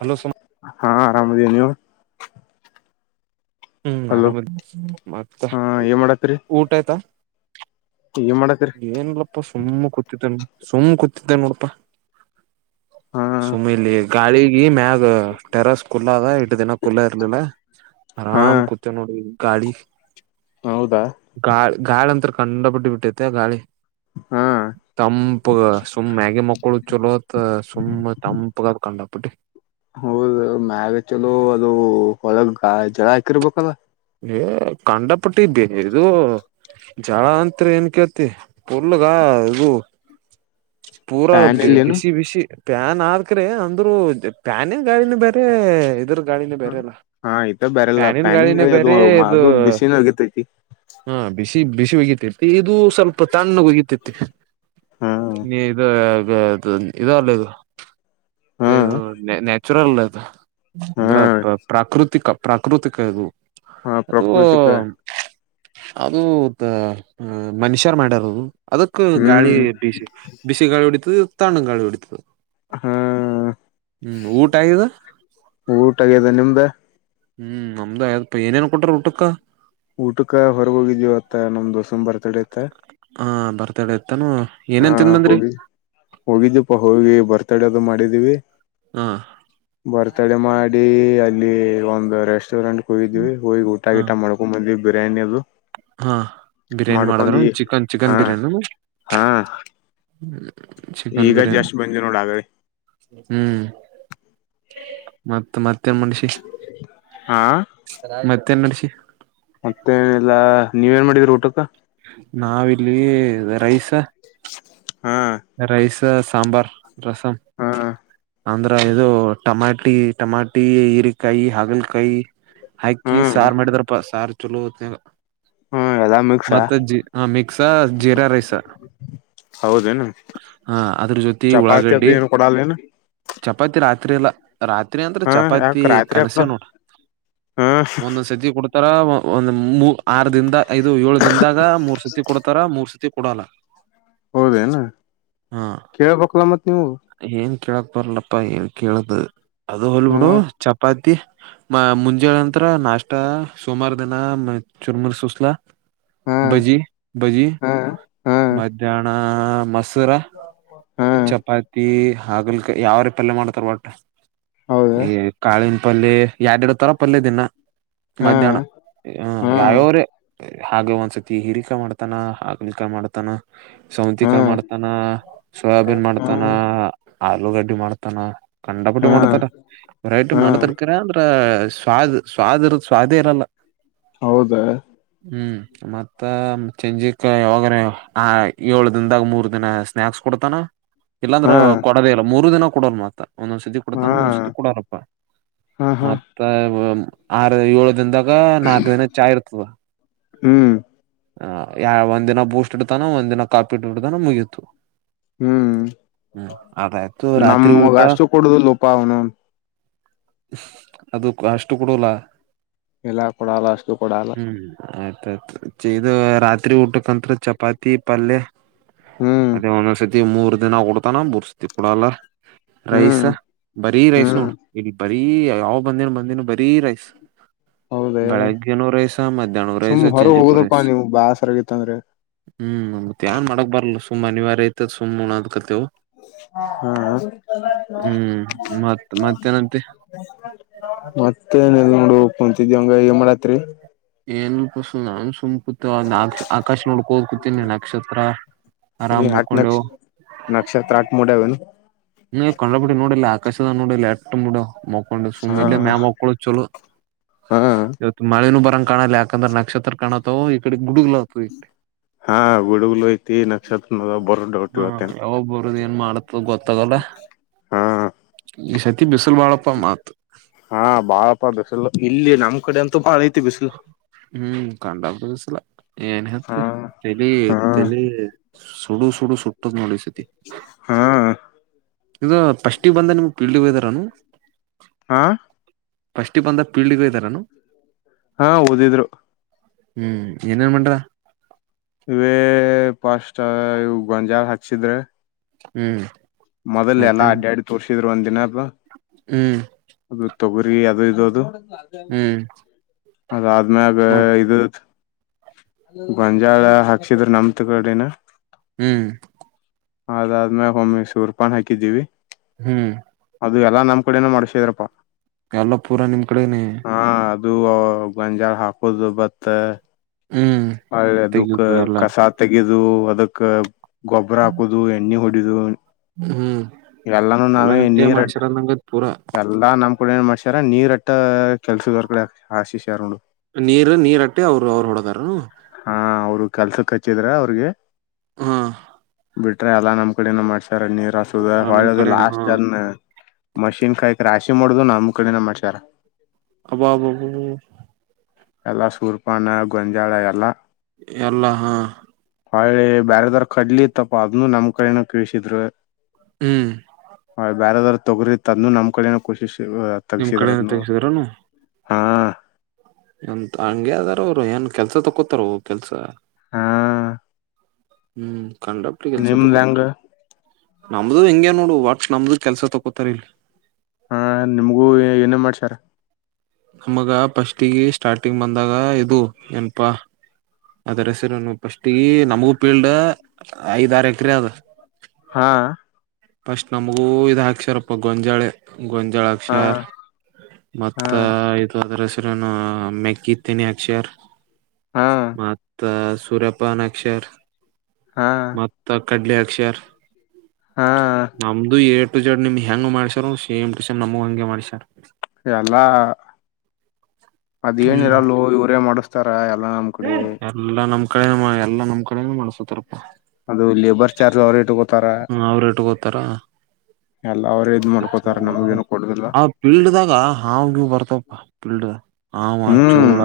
Hello ಹಾ ಆರಾಮದ ನೀವು ಹ್ಮ್ ಹಲೋ ಆರಾಮದ ಮತ್ತೆ ಹಾ ಏನ್ ಮಾಡತ್ರಿ ಊಟ ಆಯ್ತಾ ಏನ್ ಮಾಡತ್ರಿ ಏನಲ್ಲಪ್ಪ ಸುಮ್ಮ್ ಕೂತಿತಣ ಸುಮ್ಮ್ ಕ ನೋಡಪಾ ಹಾ ಸುಮ್ಮಲಿ ಗಾಳಿಗೆ ಮ್ಯ ಟೆರಸ್ ಕುಲ್ಲ ಇಟ್ಟ ದಿನ ಕುಲ್ಲ ಇರ್ಲಿಲ್ಲ ಹಾ ಆರಾಮ್ ಕುತ ನೋಡಿ ಕಾಳಿ ಹೌದಾ ಗಾಳ ಗಾಳ ಅಂತ ಕಂಡ ಪಿ ಬಿಟ್ಟ ತ್ತ ಗಾಳಿ ಹಾ ತಂಪ ಸುಮ್ ಮ್ಯಾಗಿ ಮಕ್ಕಳು ಚಲೋತ್ ಸುಮ್ ತಂಪಗ ಕಂಡ [unintelligible] ಹೌದ ಮ್ಯಾಗ ಚಲೋ ಅದು ಒಳಗ್ ಜಳ ಹಾಕಿರ್ಬೇಕಲ್ಲ ಏ ಕಂಡಪಟ್ಟೇ ಇದು ಜಳ ಅತ್ ಏನ್ ಕೇತಿ ಪುಲ್ಗ ಇದು ಪೂರಾ ಫ್ಯಾನ್ ಇಲ್ಲೇನು ಬಿಸಿ ಬಿಸಿ ಪ್ಯಾನ್ ಆದಕ್ರೆ ಅಂದ್ರ ಪ್ಯಾಾನನ್ ಗಾಳಿನ ಬೇರೆ ಇದ್ರ ಗಾಳಿನ ಹ ಬೇರೆ ಅಲ್ಲ ಹಾ ಈತ ಬರಲ್ಲ ಪ್ಯಾನಿನ ಪ್ಯಾನಿಂಗ್. ಗಾಳಿನೇ ಬೇರೆ ಮ್ಮ ಇದು ಅದು ಬಿಸಿನ ಆಗತೈತಿ. ಹ ಬಿಸಿ ಬಿಸಿ ಉಗತಿತಿ ಇದು ಸ್ವಲ್ಪ ತಣ್ಣ ಉಗತಿತಿ ಹಾ ಇದ ಅಲ್ಲದು. ಹಾ ಓ ಚುರಲ್ಲದು. ಹಾ ಅಂದ್ರ ಪ್ರಾಕೃತಿಕ. ಪ್ರಾಕೃತಿಕ ಇದು. ಹಾ ಅದು ಪ್ರಕೃತಿಿಕ. ಅದು ಮನಷ್ಯರ್ ಮಾಡ್ಯಾರದು. ಅದಕ್ಕ ಗಾಳಿ ಹ್ಮ್ ಬಿಸಿ ಬಿಸಿ ಗಾಳಿ ಹೊಡಿತದ. ತಾಣ ಕಳಿ ಎಿಡತಿದೆ. ಹಾ ಊಟ ಆಗಿದೆ ಊಟಗದೆ ನಿಮ್ದ. ಹ್ಮ್ ನಮ್ದ ಏನೇನ್ ಕೊಟ್ರ ಊಟಕ್ಕ. ಊಟಕ ಹೊರಗ ಹೋಗಿದೀವಿ ಅತ್ತ ನಮ್ ದೋಸಾ ಬರ್ತ. ತೊಡುತ್ತ. ಹಾ ಬರ್ತಡ. ಹಾ ಹೋಗಿ ಹೋಗಿದ್ದಪ್ಪಾ ಹೋಗಿ ಬರ್ತ. ತಡೋದು ಮಾಡಿದ್ದೀವಿ. ಹಾ. ಬರ್ತಡೆ ಮಾಡಿ ಅಲ್ಲಿ ಒಂದು ರೆಸ್ಟೋರೆಂಟ್. ಕೊದವಿ ಹೋಗ ಗಊಟಾ ಹಾ ಗಿಟಾ ಮಡಕು ಮಂದಿ. ಬಿರಯಾನಿ ಅದು. ಹಾ ಬಿರಿಯಾನಿ ಮಾಡ್ಕೊಂಡ್ ಮಾಡದಾರ ಈ ಚಿಕನ್ ಹಾ ಚಿಕನ್ ಬಿರಿಯಾನಿ. ಹಾ ಚಿಕನ್ ಈಗ ಬಿರಿಯಾನಿ ಜಸ್ಟ್ ಬಂದಿ ನೋಡ ಆಗಳಿ ಹ್ಮ್. ಮತ್ತೆ ಮತ್ತೆ. ಮತ್ತೆ ಮನಷಿ ಹಾ ಮತ್ತೆ. ತಿೆನ್ನಡಿಿಸಿಿ. ಮತ್ತೇನಿಲ್ಲ. ನೀವ ಏನ್ ಮಾಡಿದ್ರರಿ ಊಟಕ್ಕ. ನಾವಿಲ್ಲಿ ರೈಸ. ಹಾ ರೈಸ್. ಸಾಂಬಾರ್. ರಸಂ. ಹಾ ಅಂದ್ರ ಇದು ಟಮಾಟಿ ಟಮಾಟಿ ಈರೆಕಾಯಿ ಹಾಗಲಕಾಯಿ ಅಕ್ಕಿ ಹ್ಮ್ ಸಾರು ಮಾಡಿದ್ರಪ್ಪ ಸಾರ್ ಚಲೋತ್ತ ಹ್ಮ್ ಎಲ್ಲಾ ಮಿಕ್ಸಾ ಮತ್ತೆ ಜಿ ಮಿಕ್ಸ ಜೀರಾ ರೈಸ. ಹೌದೇನು ಹಾ ಅದ್ರ ಜೊತೆ ಚಪಾತಿ ಅದು ಉಳ್ಳಾಗಡ್ಡಿ ಏನು ಕೊಡಲ್ಲೇನು ಚಪಾತಿ ರಾತ ತ್ರೇಲ ರಾತ್ರಿ ಅಂದ್ರ ಹಾ ಯಾಕ ಚಪಾತಿ ರಾತ್ರಿ ಯಾಕ ಕನಸೆ ಕೊಡಲ್ಲ ನೋಡು ಹಾ ಒಂದೊಂದ್ ಸತಿ ಕೊಡ ಇಧರ ಬಂದು ಆರು ದಿನದ ಇದು ಏಳು ದಿನದಾಗ ಮೂರ್ ಸತಿ ಕೊಡ್ತಾರ ಮೂರ್ ಸತಿ ಕೊಡಲ್ಲ ಹೌದೇನು ಕೇಳಬೇಕ್ಲ ಮತ್ ನೀವು. ಕಿಳಕ್ ಬರಲ್ಲಪ್ಪ ಏನ್ ಹೇಳೇದು. ಅದು ಹೊಲ್ ಬಿಡು ಹ್ಮ್ ಚಪಾತಿ. ಮ ಮುಂಜಾನೆ ನಂತ್ರ ನಷ್ಟಾ ಸೋಮಾರ ದಿನ ಮ ಚುರ್ಮರ್ ಸುಸ್ಲಾ. ಹಾ ಬಜಿ ಬಜಿ ಹಾ ಹಾ ಮಧ್ಯಾಹ್ನ. ಹಾ ಮಸ್ತ. ಸುರ ಹಾ ಚಪಾತಿ ಹಾಗಲ್ಕಾಯಿ ಯಾವ ರೆ ಪಲ್ಯ ಮಾಡ್ತಾರ ವಟ್ ಹೌದಾ ಏ ಕಳಿಂದ್ ಪಲ್ ಎರಡ್ರಡು ತರ ಪಲ್ಯ ದಿನ ಹಾ ಮಧ್ಯಾಹ್ನ ಹ ಹಾ ಯಾವ್ಯಾವ್ರೇ ಹಾಗೆ ಒಂದ್ಸತಿ ಹಿರಿಕಾಯ ಮಾಡ್ತಾನ ಹಾಗಲಕಾಯ ಮಾಡ್ತಾನ ಹಾ ಸೌಂತಿಕಾಯ ಮಾಡ್ತಾನ. ಸೋಯಾಬೀನ್ ಹಾ ಮಾಡ್ತಾನ ಆಲೂಗಡ್ಡಿ ಮಾಡ್ತಾನ ಕಂಡಪುಟ್ಟಿ ಹಾ ಮಾಡ್ತಾರ ಹಾ ಮಾಡತರ ಕರೆ ಅಂದ್ರ ಸ್ವಾದ್. ಸ್ವಾದ್ ಇರ್ ಸ್ವಾದೇ ಇರಲ್ಲ ಹೌದಾ ಹ್ಮ್. ಮತ್ತ ಚೆಂಜಿಕ್ ಯಾವಾಗ್ರ ಆ ಏಳ ದಿಂದಾಗ ಮೂರ್ ನಾ ಸ್ನಾಯಾಕ್ಸ್ ಕೊಡ್ತಾನ ಇಲ್ಲಾ ಅಂದ್ರ ಹಾ ಕೊಡದೇ ಇಲ್ಲ ಮೂರು ದಿನ ಕೊಡೋಲ್ ಮತ್ತ ಒಂದೊಂದ್ ಸತಿ ಹಾ ಕೊಡತಾನ ಒಂದ್ ಸತಿ ಕೊಡೋಲಾಪ್ಪ ಹಾ ಹಾ ಮತ್ತ ಆರು ಏಳ ದಿಂದಾಗ ಗ ನಾಕ್ ದಿನ ಚಾ ಇರ್ತದ ಹ್ಮ್ ಹ ಯ ಒಂದ ದಿನ ಬೂಸ್ಟ್ ಇಡ್ತಾನ ಒಂದ ದಿನ ಕಾಪಿ ಇಟ್ಟಬಡ್ತಾನ ಮುಗಿತು. ಹ್ಮ್ ರಾತ್ರಿ ನಮಗ ಊಟ ಅಷ್ಟು ಕೊಡುದುಲೋಪ ಅವನ ನೌನ್. ಅದು ಅಷ್ಟು ಕೊಡಲಾ. ಎಲ್ಲಾ ಕೊಡಲ್ಲ ಅಷ್ಟು ಕೊಡಲ್ಲ [unintelligible] ಇದು ರಾತ್ರಿ ಊಟ ಕಂತ್ರು ಚಪಾತಿ ಪಲ್ಯ ಹ್ಮ್ ಅದೇ ಒಂದ್ ಒಂದ್ ಸತ್ ಮೂರ್ ದಿನ ಬುಡ್ತಾನ ಮೂರ್ ಸತಿ ಕೊಡಲ್ಲ ರೈಸ್ ಹ್ಮ್ ಬರೀ ರೈಸ್ ಹ್ಮ್ ನೋಡು ಇಲ್ಲಿ ಬ ಬರೀ ಯಾವ್ ಬಂದಿನ ಬಂದಿನಿ ಬರೀ ರೈಸ್ ಹೌದೇ ಬೆಳಗ್ಗೆನು ರೈಸ ಮಧ್ಯಾನ್ ರೈಸ ಚೆಂಜಿ ಅಪ್ಪ ನೀಮ್ ಬ್ಯಾಸರಾಗಿತ್ತಂದ್ರೆ ಸುಮ ಅನಿವಾರ್ಯಯತ ಸುಮ್ ಉನ್ನಾಕ್ ಹತ್ತಿವು ಹಾ ಹ್ಮ್ ಮತ್ ಮತ್ತೇನಂತಿ ಮತ್ತೆನಿಲ್ಲ ನೋಡಪ್ಪ ಹಂಗಾಗಿ ಎನ್ಮದತ್ತಿರಿ ಏನು ಪುಸು ನಾನು ಸು ಕುತು ನಾಕ್ ಆ ಆಕಾಶ ನೋಡ್ ಕೋಂಡ್ ಕುೂತೀನಿ ನಕ್ಷತ್ರ ಆರಾಮ್ ಆಟ್ ನಕ್ಷ ಮಕೊಂಡವು ನಕ್ಷತ್ರ ಆಟ್ ಮಾಡ್ಯಾವೇನು [unintelligible] ನೋಡಿಲ್ಲ ಆಕಾಶ ನೋಡಿಲ್ಲ [unintelligible] ಮಕೊಂಡು ಹಾ ಸುಮ್ಮ್ ಇಲ್ಲೇ ಮ್ಯಾಲಾ ಮಕ್ಕೊಳ್ಳೊ ಚಲೋ ಹಾ ಇವತ್ತು ಮಳೆನು ಬರಂಗ ಕಾಣಲ್ಲ ಯಾಕಂದ್ರ ನಕ್ಷತ್ರ ಕಾಣತವೂ ಇಕಡೆ ಹಾ ಗುಡುಗಲು ಐತಿ ನಕ್ಷತ್ರ ಅದವು ಬರ್ ಹಾ ಡೌಟವತ್ತೇನ್ ಯಾವಾಗ ಬರೋದ್ ಏನ್ ಮಾಡತ್ತ ಗೊತ್ತಾಗಲ್ಲ ಹಾ ಈ ಸತಿ ಬಿಸ್ ಹಾ ಬಾಳಪ್ಪ ಬಿಸ್ಸಿಲು ಇಲ್ಲಿ ನಮ್ಮ ಕಡೆ ಅಂತೂ ಬಾಳಿ ಹ್ಮ್ ಕಂಡ [unintelligible] ಏನ್ ಹೆತ್ತ ಹಾ ತಲೀ ಹಾ ತಲೀ ಸುಡು ಸುಡು ಸೋಟ್ಟದ್ ನೋಡ್ ಈ ಸತಿ ಹಾ ಈಗ ಪಸ್ಟೀಗ್ ಬಂದ ನಿಮ್ ಪೀಲ್ಡಿಗೆ ಹೋದರೇನು ಹಾ ಫಸ್ಟಿಗೆ ಬಂದ ಪೀಲ್ಡಿಗೆ ಹೋದರೇನು ಹಾ ಓದಿದ್ರು ಹ್ಮ್ ಏನೇನ್ ಮಂಡ್ರಾ ಇವೇ ಪಸ್ಟಾ ಇವ್ ಗಂಜಾರ ಹಾಚ್ಚೀದ್ರಾ ಹ್ಮ್ ಮೊದಲ್ ಎಲ್ಲ ಮತ್ತೇನ್ ಅಡ್ಯಾಡಿ ತೋರ್ಷ ಇದ್ರ ಒಂದ ದಿನ ವಾಹ ಹ್ಮಞ ಅದು ತೊಗರಿ ಅದು ಇದು ಅದು ಹ್ಮ್ ಅದ ಆದ್ಮ್ಯಾಗ ಮತ್ ಇದ ಗಂಜಾಳ ಹಾಕ್ಸಿದ್ರ ನಮತ್ ಕಡೆನ ಹ್ಮ್ ಅದಾದ್ಮೇಲೆ ಒಮ್ಮೆ ಶೂರ್ಪನ್ ಹಾಕಿದ್ದೀವಿ ಹ್ಮ್ ಅದು ಎಲ್ಲ ನಮ್ಮ ಕಡೆನೆ ಮಾಡ್ಸಿದ್ರರು ಪ ಎಲ್ಲ ಪೂರ ನಿಮ್ ಕಡೆನ ದು ಗಂಜಾ ಹಾಕುದು ಬತ್ತ ಹ್ಮ್ ಹಳ್ಳೆ ಅದುಕ್ಕ ತೆಗಿಬೇಕು ಎಲ್ಲ ಕಸ ತೆಗೆದು ಇದು ಅದಕ್ಕ ಗೊಬರ ಹಾಕುದು ಎಣ್ಣಿ ಹು [unintelligible] ಹ್ಮ್ ಎಲ್ಲ ನಿಮಕೆ ಮಾಡ್ಸಾರಂದಂಗದ್ ಪೂರಾ ಕೂಡ ಏನ್ ಮಾಡ್ಸ್ಯಾರ ನೀರಟ್ಟ ಕೆಲಸರ ಕಡೆ ಆಸಷ್ಯಾರ ನೀರ್ ನೀರಟ್ಟೆ ಅವ್ರು ಅವ್ರು ಹೊಡದ ಹ್ಮ್ಮ್ ಹಾ ಅವ್ರು ಕೆಲ್ಸಕ್ ಹಚ್ಚಿದ್ರ ಅವ್ರಿಗೆ ಹಾ ಬಿಟ್ರೆ ಅಲ್ಲ ನಮ್ಮ ಕಡೆನ ಮಾಡ್ಸಾ ಸರ್ ನೀರ್ ಹಸೋದ ನಿಮ್ ಹೊದು ಕಡೆನ ಲಾಸ್ಟ್ ಹಾ ಜನ್ ಮಷಿನ್ ಕಾಯ ರಾಶಿ ಮಾಡುದು ನಮ್ಮ್ ಕಡಿನ ಮಾಡ್ಸ್ಯಾರ ಅಬಬ್ಬಬ ಪಲ್ಲ ಸುರ್ಪಾನ ಗುಂಜಾಳ [unintelligible] ಎಲ್ಲ ಹ್ಮ ಹಳೆ ಬ್ಯಾರದಾರ್ ಕಡ್ಲಿ ಇತ್ತಪ್ಪ ಅದನ್ನುೂ ನಮ್ ಕಡನ ಕಿಸಿದ್ರು ಹ್ಮ್ ಹ ಬಾರ ಹದಾರ ತೊಗ್ರ ತದನ್ನು ನಮ್ಮ ಕಡೆ ಕೋಶಿಶ ನಿಮ ಕಡೆಯಿಂದ ತೆೆಗೆಸಿದ್ರನು ಹಾ ಎಂತ ಹಂಗಗೆ ಅದಾರ ಅವರು ಏನ್ ಕೆಲ್ಸ ತಕೋತಾರ ಕೆಲ್ಸ ಹಾ ಹ್ಮ್ ಕಂಡಪ್ರ ಕೆಲ್ಸ ನಿಮ್ದ್ ತಗೋತಾರೆ ಹೆಂಗ ನಮ್ದು ಹಿಂಗಗೆ ನೋಡು ವಟ್ ನಮ್ದು ಕೆಲ್ಸ ತಕೋತಾರ ಇಲ್ಲಿ ಹಾ ನಿಮ್ಗೂ ಏನೇ ಮಾಡ್ಸ್ಯಾರ ನಮಗ ಫಸ್ಟಗ ಸ್ಟಾರ್ಟಿಂಗ್ ಬಂದಾಗ ಇದು ಏನಪಾ ಅದರಸರನು ಪಫಸ್ಟ್ಗ ನಮಗೂ ಪೀಲ್ಡ್ ಐದ ಆರು ಎಕರೆ ಆದ ಹಾ ಫಸ್ಟ್ ನಮಗೂ ಇದ ಹಾಕ್ಸರಪ್ಪ ಗೊಂಜಾಳೆ ಹಾ ಗೊಂಜಾಳಾಕ್ಷರ ಹಾ ಮತ್ತ ಇದು ರೆಸಿ ಮೆಕ್ಕಿ ಇತೇನೆಿ ಅಕ್ಷಾರ್ ಹಾ ಮತ್ ಸುರಪ್ಪ ಅಕ್ಷರ ಹಾ ಮತ್ತ ಕಡ್ಲೆ ಅಕ್ಷರ್ ಹಾ ನಮ್ದು ಏ ಜಡ್ ನಿಮ್ ಹೆಂಗ ಮಾಡ್ಸರ್ ಸೇ್ ಟು ಸೇಮ್ಮ್ಗ ಹಂಗೆ ಮಾಡ್ಸರ್ ಎಲ್ಲ ಅದೇ ಏನಿರಲ್ವೋ ಇವರೇ ಮಾಡಿಸ್ತಾರ ಪ್ರಾಯ ಎಲ್ಲ ನಮ ಕಡೆ ಮಾಡ ಎಲ್ಲಾ ನಮ್ ಕಡೆೇನೆ ಮಾಡ ಸತರ್ಪ್ಪಪ ಅದು ಲೇಬರ್ ಚಾರ್ಜ್ ಅವ್ರೇ ತಗೋ ಹ್ಮ ಅವ್ರೇ ತಗೋತರ ಎಲ್ಲಾ ಅವ್ರೇ ಇದ್ ಮಾಡ್ಕೋತಾರ ನಮಗೇನು ಕೊಡುದಿಲ್ಲ ಆ ಪೀಲ್ಡ್ದಾಗ ಹಾವಗಿವ್ ಬರ್ತ ಆ ಫೀಲ್ಡ್ ಹಾವ ಹ್ಮ್ ಚೋಳ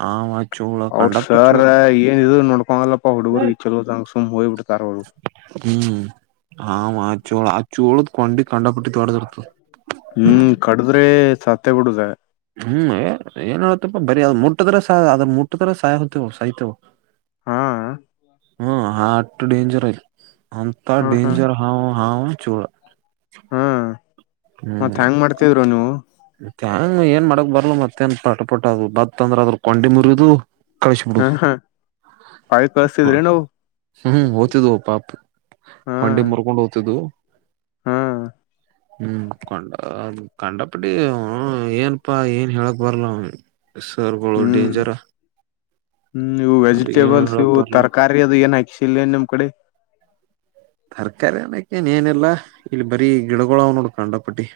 [unintelligible] ಅವ್ರ ಕಂಡಾಪಟ್ಟಿ ಸರ್ ಚೋಳ ಏನ್ ಇ ನೋಡ್ಕೊಂಗಲ್ಲಪ್ಪಾ ಹುಡುಗರ್ಗ್ ಚಲೋದಂಗ ಸುಮ್ ಹೋಗ್ ಬಿಡ್ತಾರ ಅವ ಹ್ಮ್ ಹಾವ ಚೋಳ ಆ ಚೋಳ ಕೊೊಂಡಿ ಕಂಡಪುಟ್ಟಿ ದೊಡ್ಡ ಇರ್ತಾ ಹ್ಮ್ ಕಡದ್ರೆ ಸತ್ತ ಬಿುಡುುದ ಹ್ಮ್ ಏನ್ ಹಳ್ತಪ್ಪ ಬರಿೀ ಅ್ ಮುಟ್ಟಿದ್ರೆ ಸಹಾಯ ಅದ ಮುಟ್ಟಿದ್ರ ಸಯತೇವ ಸಾಯ್ತೇವು ಹಾ ಹ್ಮ ಹಾರ್ಟ ಡೇಂಜರ್ ಅಂತ ಹಾ ಹಾ ಡೆಂಜರ್ ಹಾವೂ ಹಾವು ಚೂಳ ಹಾ ಮತ್ತತ್ ಹೆಂಗ್ ಮಾಡ್ತಿದ್ರು ನೀವು ಹಂಗ ಏನ್ ಮಾಡಕ್ ಬರ್ಲ ಮತ್ತೇನ್ ಪಟ ಪಟಟ್ ಅದು ಬತ್ತ ಅಂದ್ರ ಅದ್ರ ಕೊಂಡಿ ಮುರಿದು ಹ ಕಳಸಬಿಡುದು ಹ ಕಾಯಿ ಕಳ್ಸ್ತಿದ್ರಿ ನಾವು ಹ್ಮ್ ಓ್ತಿದ್ವು ಪಾಪ ಹಾ ಕೊಂಡಿ ಮುರ್ಕೊಂಡು ಹದ್ತಿದ್ದವು ಹಾ ಹ್ಮ್ ಕೊಂಡ ಕಂಡ ಅಡಿ ಅವ ಏನಪ್ಪಾ ಏನ್ ಹೇಳಕ್ ಬರಲ್ಲ ಅವಿಗೆ ಹ್ಮ್ ಹ್ಮ್ ಇವು ಅವ್ರಿಗ ಏನು ವೆಜಿಟೇಬಲ್ಸ್ ಹೇಳಕ್ ಇವು ಬರ್ಲ್ಲ ತರಕಾರಿ ಅದು ಏನಯತ ಶಿಲ್ಲ ನಮ್ಮ್ ಕಡೆ ತರ್ಕಾರಿ ಅನಕ್ಕೇನ್ ಏನಲ್ಲಾ ಇಲ್ಲಿ ಬರಿೀ ಗಿಡಗಳು ಅವ ನೋಡ್ಕಂಡಪುಟ್ಟಿ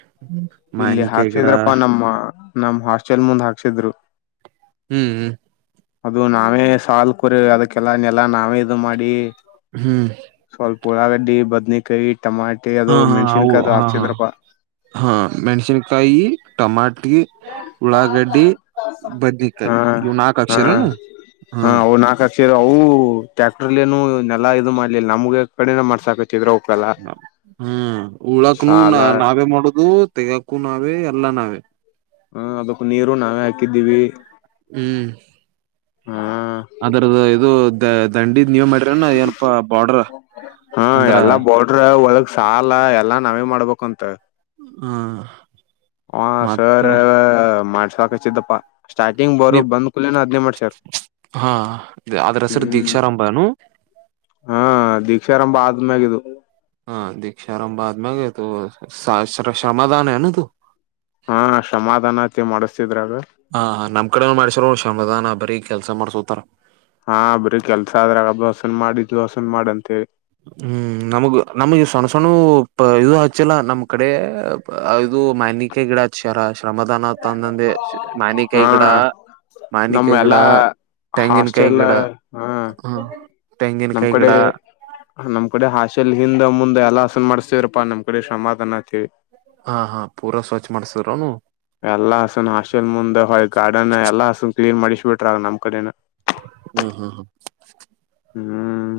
ಇಲ್ಲಿ ಹಾಕ್ಸಿದ್ರಪ್ಪಾ ನಮ್ಮ ನಮ ಹಾಸ್ಟೆಲ್ ಮುಂದ್ ಹಾಕ್ಸಿದ್ರು ಹ್ಮ್ ಅದು ನಾವೇ ಸಾಲು ಕೊರಿ ಅದಕ್ಕೆಲ್ಲ ನೆಲ್ಲ ನಾವೇ ಇದು ಮಾಡಿ ಹ್ಮ್ ಸ್ವಲ್ಪ ಉಳಾಗಡ್ಡಿ ಬದ್ನಿ ಕೈ ಹಾ ಹಾ ಹ ಹಾ ಹಾ ಹಾ ಮೆಣ್ಸಿನ್ಕಾಯಿ ಟಮಟ ಿ ಉಳ್ಳಾಗಡ್ಡಿ ಹಾ ಬದನಕಾಯಿ ಇವ್ ನಾಕು ಅಕ್ಷರನು ಹಾ ಸೇ ಅವು ಟ್ಯಾಕ್ಟರ್ಲ್ಲಿ ನನುೆಲ್ಲಾ ಇದು ಮಾಡ್ಲಿಲ್ಲ ನಮ್ಗೆ ಕಡೆನ ಮಾಡ್ಸಕ ಹ್ಮ್ ಉಳಕ್ನು ಸಾಲ ನಾವೇ ಮಾಡುದು ತೆಗಕು ನಾವೇ ಎಲ್ಲ ನಾವೇ ಹಾ ಅದಕ್ ನೀರು ನಾವೇ ಹಾಕಿದ್ದೀವಿ ಹ್ಮ್ ಹಾ ಅದ್ರದ್ದ ಇದು ದ ದಂಡಿದ್ ನೀವ ಮಾಡರನ ಏನಪಾ ಬಾರ್ಡ್ರ ಹಾ ಅಂದ್ರ ಎಲ್ಲಾ ಬಾರ್ಡ್ರ ಒಳಗ್ ಸಾಲ ಎಲ್ಲಾ ನಾವೇ ಮಾಡ್ಬೇಕಂತ ಹ್ಮ ಹ ಸರ್ ಮಾಡ ಸಾಕ ಚಿದ್ದಪ್ಪಾ ಸ್ಟಾರ್ಟಿಂಗ್ ಬರು ನೀ ಬಂದ್ಕೂಲೆನ ಅದ್ನೇ ಮಾಡ್ಸ್ಯಾರ ಹಾ ಅದ್ರ ಹೆಸರು ಹ್ಮ್ ದೀಕ್ಷಾರಂಭನು ಹಿ ಕಕ್ಷರಭ ಆದ್ಮ್ಯಾಗಿದದು ಹಾ ದೀಕ್ಷಾರಾಮಬಾದ್ ಮಗೆ ಶರ್ಮದಾನ ನು ತು ಹಾ ಸಮಾಧಾನತಿ ಮಾಡಿಸಸ್ತಿದ್ರ ಅದು ಕಡ ಮಾಡಸರು ಶಮದಾನ ಬರೀ ಕೆಲಸ ಮಾಡ್ಸೋತಾರ ಹಾ ಅಬ್ರಿ ಕೆಲ್ಸ ಆದ್ರಾಗ ಬಸನ್ ಮಾಡಿ ದೋಸನ್ ಮಾಡಂತೇವಿ ಹ್ಮ್ ನಮಗ ನಮಗೆ ಸಣ್ಣ ಸಣ್ಣು ಇ ಇದು ಆಚಲಾ ನಮ್ಮ್ ಕಡೆ ಇದು ಮಾನಿಕಾಯಿ ಗಿಡ ಹ ಶಾರ ಶ್ರಮದಾನ ತಂದಂದೆ ಹಾ ಮಾನಿಕಾಯಿ ಗಿಡ ನಮ್ ಮಾನಿಕೈ ಗಿಡ ಎಲ್ಲಾ ತೆಂಗಿನನ್ಕಾಯಿ ಹಾಸ್ಟೆಲ್ ಗಿಡ ಹ ಹ ನಮ್ ತೆಂಗಿನಕಾಯಿ ಗಿಡ ಕಡೆ ನಮ್ ಕಡೆ ಹಾಸೆಲ್ ಹಿಂದ ಮುಂದೆ ಎಲ್ಲ ಮಾಡ್ಸ್ತೇರಾ ನಮ್ ಕಡೆ ಸಮಾಧಾನ ಆತೀವಿ ಹಾ ಹಾ ಪೂರಾ ಸ್ವಚ್ ಮಾಡ್ಸಿದ್ರನು ಎಲ್ಲಾ ಹಸನ್ ಹಾಸ್ಟೆಲ್ ಮುಂದೆ ಹೊಯ್ ಗಾರ್ಡನ್ ಎಲ್ಲ ಹಸನ್ ಕ್ಲೀನ್ ಮಾಡಿಸ್ ಬಿಟ್ರ ಆಗ ನಮ್ಮ ಕಡೆನ ಹ್ಮ್ ಹ್ಮ್ ಹ್ಮ್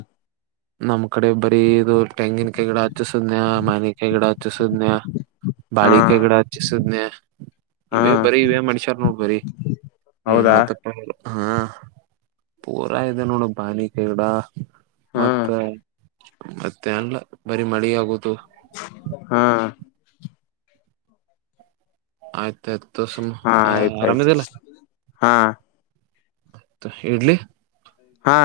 ನಮ್ ಕಡೆ ಬರೀ ಇದು ತೆಂಗಿನ ಕೈ ಗಡ ಹಚ್ಚಸದ್ನಯ ಮನೆ ಕೈ ಗಿಡ ಹಚ್ಚಸದ್ನ್ಯ ಹಾ ಬಾಳಿ ಕೈ ಗಿಡ ಹಚ್ಚಿಸಿದ್ನಯ ಹಾ ಇವೇ ಬರೀ ಇವೇ ಮಣಸ್ಯಾರ್ ನೋಡ್ ಬರೀ ಏನ್ ಹೌದಾ ಹೇಳತಕ್ಕ ಹಾ ಪೂರಾ ಇದೆ ನೋಡ ಬಾನಿಕಗಡ ಹ್ಮ್ ಮತ್ತ ಮತ್ತೆ ಅಲ್ಲ ಬರಿೀ ಮಳೆ ಆಗುದು ಹಾ ಆಯ್ತಾಯಯ್ತು ಹಾ ಆಯ್ತ ಆಯ್ತು ಹಾ ಇಡ್ಲಿ ಹಾ